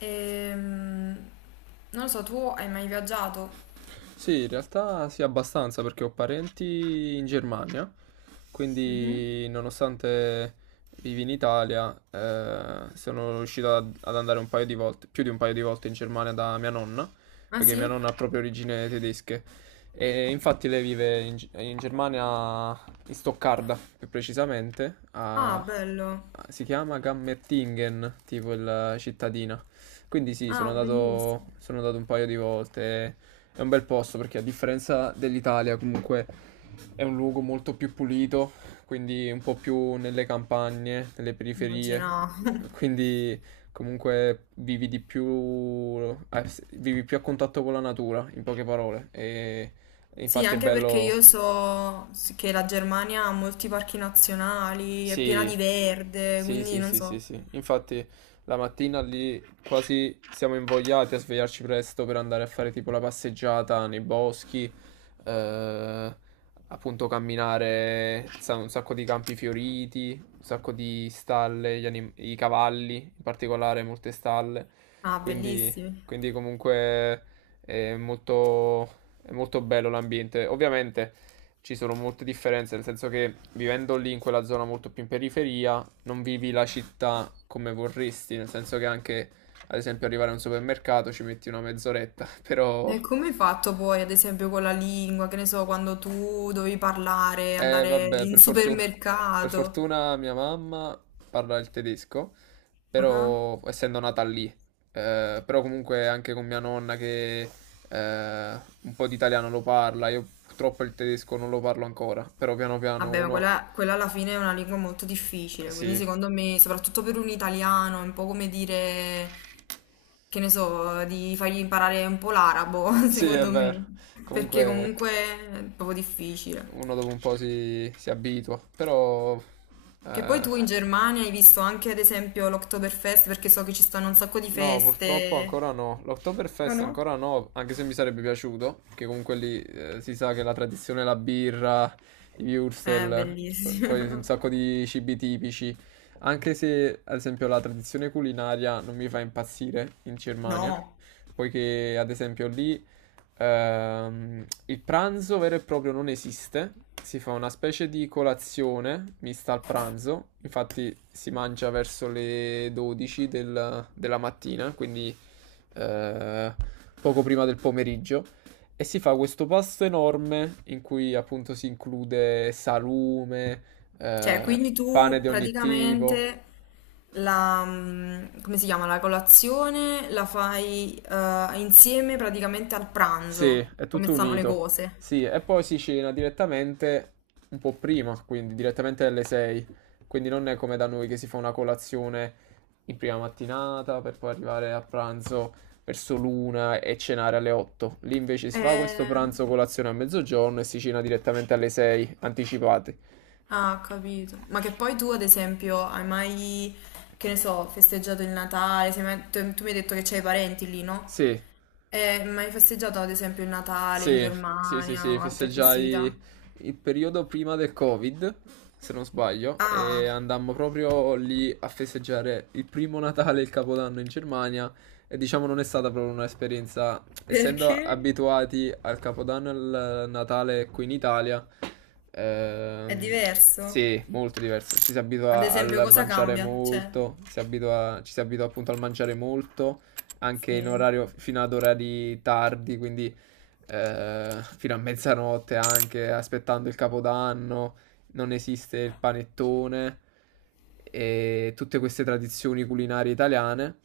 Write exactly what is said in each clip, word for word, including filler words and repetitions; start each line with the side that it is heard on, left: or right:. left: Ehm, Non lo so, tu hai mai viaggiato?
right: Sì, in realtà sì, abbastanza perché ho parenti in Germania,
left: Mhm.
right: quindi nonostante vivi in Italia, eh, sono riuscito ad ad andare un paio di volte, più di un paio di volte in Germania da mia nonna,
left: Ah
right: perché mia
left: sì?
right: nonna ha proprio origini tedesche. E infatti lei vive in, G- in Germania, in Stoccarda più precisamente, a- a-
left: Ah, bello.
right: si chiama Gammertingen, tipo la cittadina. Quindi sì, sono
left: Ah,
right: andato,
left: bellissimo.
right: sono andato un paio di volte. È un bel posto perché a differenza dell'Italia comunque è un luogo molto più pulito, quindi un po' più nelle campagne, nelle periferie,
left: Immaginavo.
right: quindi comunque vivi di più, eh, vivi più a contatto con la natura, in poche parole. E
left: Sì,
right: infatti è
left: anche perché
right: bello.
left: io so che la Germania ha molti parchi nazionali, è piena
right: Sì,
left: di verde,
right: sì,
left: quindi
right: sì,
left: non
right: sì, sì,
left: so.
right: sì. Infatti la mattina lì quasi siamo invogliati a svegliarci presto per andare a fare tipo la passeggiata nei boschi, eh, appunto camminare, sa- un sacco di campi fioriti, un sacco di stalle, gli anim- i cavalli, in particolare molte stalle.
left: Ah,
right: Quindi,
left: bellissimi.
right: quindi comunque è molto, è molto bello l'ambiente. Ovviamente ci sono molte differenze, nel senso che vivendo lì in quella zona molto più in periferia, non vivi la città come vorresti, nel senso che anche, ad esempio, arrivare a un supermercato ci metti una mezz'oretta, però
left: E come hai fatto poi, ad esempio, con la lingua, che ne so, quando tu dovevi parlare,
right: eh,
left: andare
right: vabbè,
left: in
right: per fortuna, per
left: supermercato?
right: fortuna mia mamma parla il tedesco,
left: Ah.
right: però essendo nata lì, eh, però comunque anche con mia nonna che eh, un po' di italiano lo parla, io purtroppo il tedesco non lo parlo ancora, però piano piano
left: Vabbè, ma
right: uno,
left: quella, quella alla fine è una lingua molto
right: eh,
left: difficile, quindi
right: sì.
left: secondo me, soprattutto per un italiano, è un po' come dire, che ne so, di fargli imparare un po' l'arabo,
right: Sì, è
left: secondo
right: vero.
left: me, perché
right: Comunque
left: comunque è proprio difficile.
right: uno dopo un po' si, si abitua. Però
left: Che poi
right: eh,
left: tu in Germania hai visto anche, ad esempio, l'Oktoberfest, perché so che ci stanno un sacco di
right: no, purtroppo
left: feste.
right: ancora no.
left: Ah
right: L'Oktoberfest
left: no?
right: ancora no, anche se mi sarebbe piaciuto, perché comunque lì eh, si sa che la tradizione è la birra, i
left: Eh,
right: würstel, p- poi un
left: bellissimo.
right: sacco di cibi tipici. Anche se, ad esempio, la tradizione culinaria non mi fa impazzire in Germania,
left: No.
right: poiché, ad esempio, lì Ehm, il pranzo vero e proprio non esiste, si fa una specie di colazione mista al pranzo, infatti si mangia verso le dodici del- della mattina, quindi eh, poco prima del pomeriggio, e si fa questo pasto enorme in cui appunto si include salume,
left: Cioè,
right: eh,
left: quindi
right: pane
left: tu
right: di ogni tipo.
left: praticamente la, mm, come si chiama, la colazione la fai eh, insieme praticamente al
right: Sì,
left: pranzo,
right: è
left: come
right: tutto
left: stanno le
right: unito.
left: cose.
right: Sì, e poi si cena direttamente un po' prima, quindi direttamente alle sei. Quindi non è come da noi che si fa una colazione in prima mattinata per poi arrivare a pranzo verso l'una e cenare alle otto. Lì invece si fa questo
left: Eh,
right: pranzo colazione a mezzogiorno e si cena direttamente alle sei, anticipati.
left: ah, ho capito. Ma che poi tu, ad esempio, hai mai, che ne so, festeggiato il Natale? Sei mai- tu, tu mi hai detto che c'hai parenti lì, no?
right: Sì.
left: Eh, ma hai festeggiato, ad esempio, il Natale in
right: Sì, sì, sì,
left: Germania
right: sì,
left: o altre festività?
right: festeggiai il periodo prima del Covid, se non sbaglio, e
left: Ah,
right: andammo proprio lì a festeggiare il primo Natale e il Capodanno in Germania e diciamo non è stata proprio un'esperienza, essendo
left: perché?
right: abituati al Capodanno e al Natale qui in Italia,
left: È
right: ehm,
left: diverso?
right: sì, molto diverso, ci si
left: Ad
right: abitua
left: esempio,
right: al
left: cosa
right: mangiare
left: cambia? Cioè,
right: molto, si abitua- ci si abitua appunto al mangiare molto, anche in
left: sì.
right: orario fino ad orari tardi, quindi eh, fino a mezzanotte anche, aspettando il Capodanno, non esiste il panettone e tutte queste tradizioni culinarie italiane.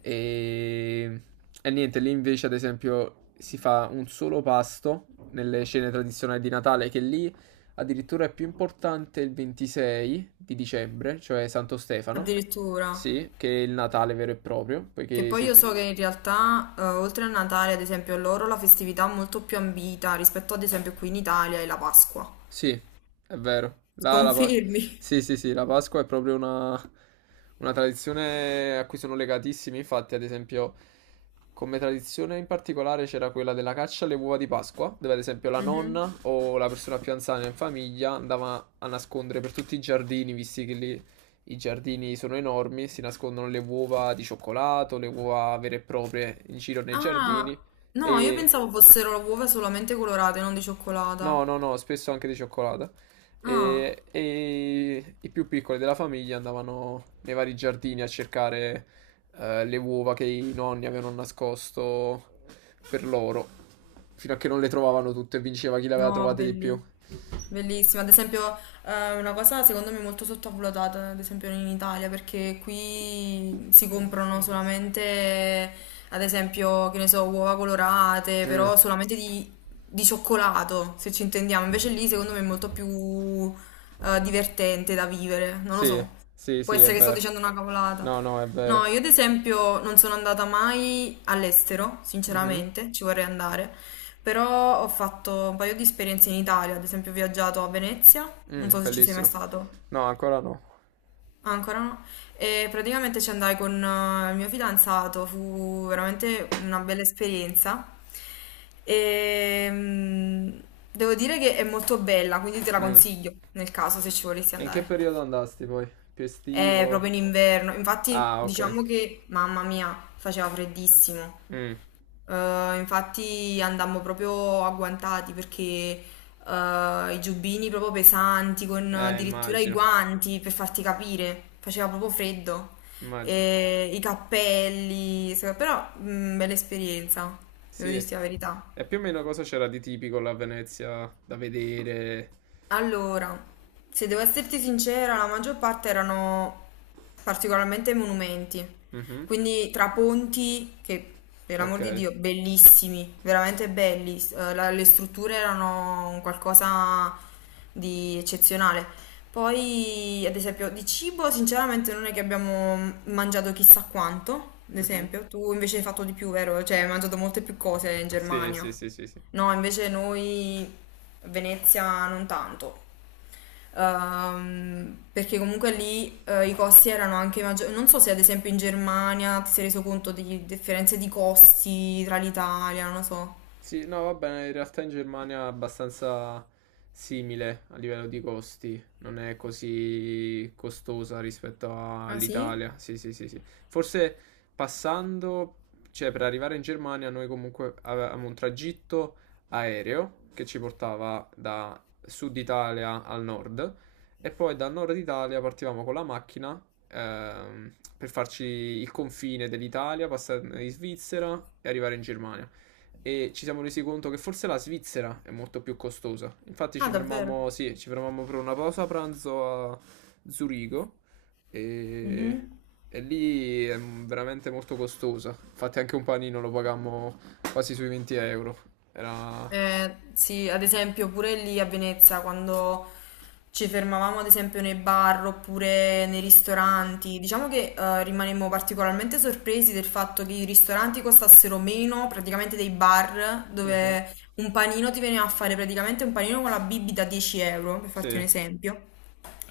right: E, e niente, lì invece, ad esempio, si fa un solo pasto nelle cene tradizionali di Natale, che lì addirittura è più importante il ventisei di dicembre, cioè Santo Stefano,
left: Addirittura.
right: sì, che è il Natale vero e proprio,
left: Che
right: poiché
left: poi
right: si.
left: io so che in realtà, eh, oltre a Natale, ad esempio, loro la festività è molto più ambita rispetto ad esempio qui in Italia è la Pasqua.
right: Sì, è vero. La, la Pa-
left: Confermi?
right: sì, sì, sì, la Pasqua è proprio una, una tradizione a cui sono legatissimi. Infatti, ad esempio, come tradizione in particolare c'era quella della caccia alle uova di Pasqua, dove ad esempio la
left: Mhm.
right: nonna o la persona più anziana in famiglia andava a nascondere per tutti i giardini, visti che lì i giardini sono enormi, si nascondono le uova di cioccolato, le uova vere e proprie in giro nei giardini
left: Ah, no, io
right: e.
left: pensavo fossero uova solamente colorate, non di cioccolata.
right: No, no, no, spesso anche di cioccolata.
left: Ah.
right: E, e i più piccoli della famiglia andavano nei vari giardini a cercare eh, le uova che i nonni avevano nascosto per loro, fino a che non le trovavano tutte e vinceva chi le aveva
left: No,
right: trovate di più.
left: belli. Bellissima. Ad esempio, eh, una cosa secondo me molto sottovalutata, ad esempio in Italia, perché qui si comprano solamente, ad esempio, che ne so, uova colorate,
right: Mm,
left: però solamente di, di cioccolato, se ci intendiamo. Invece lì secondo me è molto più eh, divertente da vivere, non lo
right: sì,
left: so.
right: sì,
left: Può
right: sì, è
left: essere che sto
right: vero.
left: dicendo una cavolata.
right: No, no, è vero.
left: No, io ad esempio non sono andata mai all'estero,
right: Mhm.
left: sinceramente, ci vorrei andare, però ho fatto un paio di esperienze in Italia, ad esempio ho viaggiato a Venezia, non
right: Mm,
left: so se ci sei mai
right: bellissimo.
left: stato.
right: No, ancora no.
left: Ah, ancora no, e praticamente ci andai con eh, il mio fidanzato, fu veramente una bella esperienza e mm, devo dire che è molto bella, quindi te la
right: Mm.
left: consiglio nel caso se ci volessi
right: E in che
left: andare.
right: periodo andasti poi? Più
left: È
right: estivo?
left: proprio in inverno, infatti
right: Ah, ok.
left: diciamo che, mamma mia, faceva freddissimo.
right: Mm.
left: Eh, infatti andammo proprio agguantati perché eh, i giubbini proprio pesanti, con
right: Eh,
left: addirittura i
right: immagino.
left: guanti per farti capire, faceva proprio freddo.
right: Immagino.
left: E i cappelli, se- però mh, bella esperienza, devo
right: Sì.
left: dirti la verità.
right: E più o meno cosa c'era di tipico la Venezia da vedere?
left: Allora, se devo esserti sincera, la maggior parte erano particolarmente monumenti,
right: Mhm.
left: quindi tra ponti, che per l'amor di
right: Ok.
left: Dio, bellissimi, veramente belli, s- eh, la- le strutture erano un qualcosa di eccezionale. Poi, ad esempio, di cibo, sinceramente non è che abbiamo mangiato chissà quanto, ad
right: Mhm.
left: esempio, tu invece hai fatto di più, vero? Cioè, hai mangiato molte più cose in
right: Sì,
left: Germania.
right: sì, sì, sì, sì.
left: No, invece noi Venezia non tanto. Ehm, perché comunque lì eh, i costi erano anche maggiori. Non so se ad esempio in Germania ti sei reso conto di differenze di costi tra l'Italia, non lo so.
right: Sì, no, va bene, in realtà in Germania è abbastanza simile a livello di costi, non è così costosa rispetto
left: Ah sì?
right: all'Italia. Sì, sì, sì, sì. Forse passando, cioè per arrivare in Germania noi comunque avevamo un tragitto aereo che ci portava da sud Italia al nord e poi dal nord Italia partivamo con la macchina ehm, per farci il confine dell'Italia, passare in Svizzera e arrivare in Germania e ci siamo resi conto che forse la Svizzera è molto più costosa. Infatti
left: Ah,
right: ci
left: davvero?
right: fermammo, sì, ci fermammo per una pausa pranzo a Zurigo e,
left: Mhm.
right: e lì è veramente molto costosa. Infatti anche un panino lo pagammo quasi sui venti euro. Era...
left: Eh, sì, ad esempio pure lì a Venezia quando ci fermavamo ad esempio nei bar oppure nei ristoranti, diciamo che eh, rimanemmo particolarmente sorpresi del fatto che i ristoranti costassero meno praticamente dei bar
right: Mhm,
left: dove un panino ti veniva a fare praticamente un panino con la bibita a dieci euro, per farti un
right: sì.
left: esempio.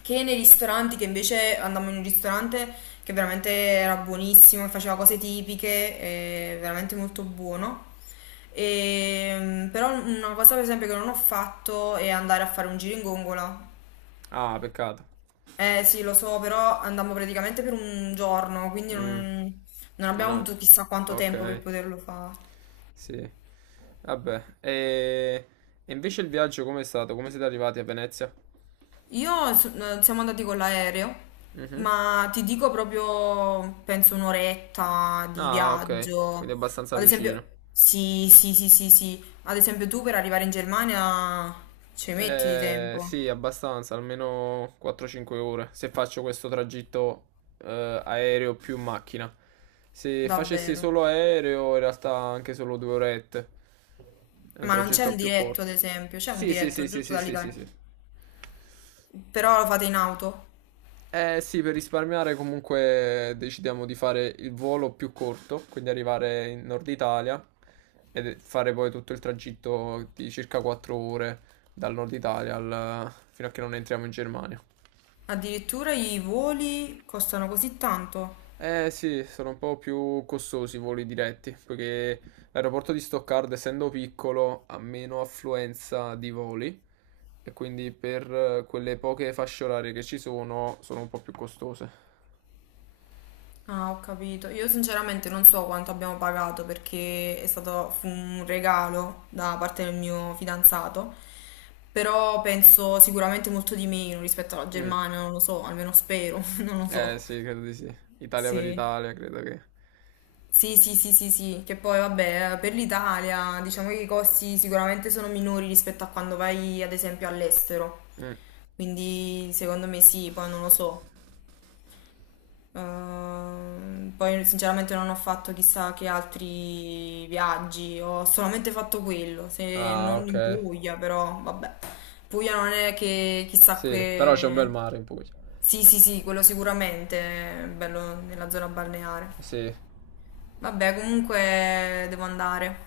left: Che nei ristoranti, che invece andammo in un ristorante che veramente era buonissimo, che faceva cose tipiche, eh, veramente molto buono. E, mm, però una cosa per esempio che non ho fatto è andare a fare un giro in gongola.
right: Ah, peccato.
left: Eh sì, lo so, però andammo praticamente per un giorno, quindi
right: Mm,
left: non, non
right: non
left: abbiamo avuto chissà
right: è...
left: quanto tempo per
right: Ok.
left: poterlo fare.
right: Sì. Vabbè. E... e invece il viaggio com'è stato? Come siete arrivati a Venezia?
left: Io so- eh, siamo andati con l'aereo,
right: Mhm.
left: ma ti dico proprio, penso un'oretta di
right: Ah, ok, quindi
left: viaggio.
right: abbastanza
left: Ad
right: vicino.
left: esempio, sì, sì, sì, sì, sì. Ad esempio tu per arrivare in Germania ci metti di
right: Eh,
left: tempo,
right: sì, abbastanza, almeno quattro cinque ore, se faccio questo tragitto eh, aereo più macchina. Se facessi
left: davvero.
right: solo aereo, in realtà anche solo due orette. È un
left: Ma non c'è
right: tragitto
left: un
right: più
left: diretto, ad
right: corto.
left: esempio, c'è un
right: Sì, sì,
left: diretto
right: sì, sì,
left: giusto
right: sì, sì, sì,
left: dall'Italia.
right: sì.
left: Però lo fate in auto.
right: Eh sì, per risparmiare comunque decidiamo di fare il volo più corto, quindi arrivare in Nord Italia e fare poi tutto il tragitto di circa quattro ore dal Nord Italia al- fino a che non entriamo in Germania.
left: Addirittura i voli costano così tanto.
right: Eh sì, sono un po' più costosi i voli diretti, poiché l'aeroporto di Stoccarda, essendo piccolo, ha meno affluenza di voli e quindi per eh, quelle poche fasce orarie che ci sono, sono un po' più costose.
left: Ah, ho capito. Io sinceramente non so quanto abbiamo pagato perché è stato fu un regalo da parte del mio fidanzato, però penso sicuramente molto di meno rispetto alla
right: Mm.
left: Germania, non lo so, almeno spero, non lo
right: Eh
left: so.
right: sì, credo di sì. Italia per
left: Sì.
right: Italia, credo che...
left: Sì, sì, sì, sì, sì, che poi vabbè, per l'Italia diciamo che i costi sicuramente sono minori rispetto a quando vai ad esempio all'estero,
right: Mm.
left: quindi secondo me sì, poi non lo so. Ehm, poi sinceramente non ho fatto chissà che altri viaggi, ho solamente fatto quello, se
right: Ah,
left: non
right: ok.
left: in Puglia, però vabbè. Puglia non è che chissà
right: Sì, però c'è un bel
left: che...
right: mare in Puglia.
left: Sì, sì, sì, quello sicuramente, bello nella zona balneare.
right: Sì,
left: Vabbè, comunque devo andare.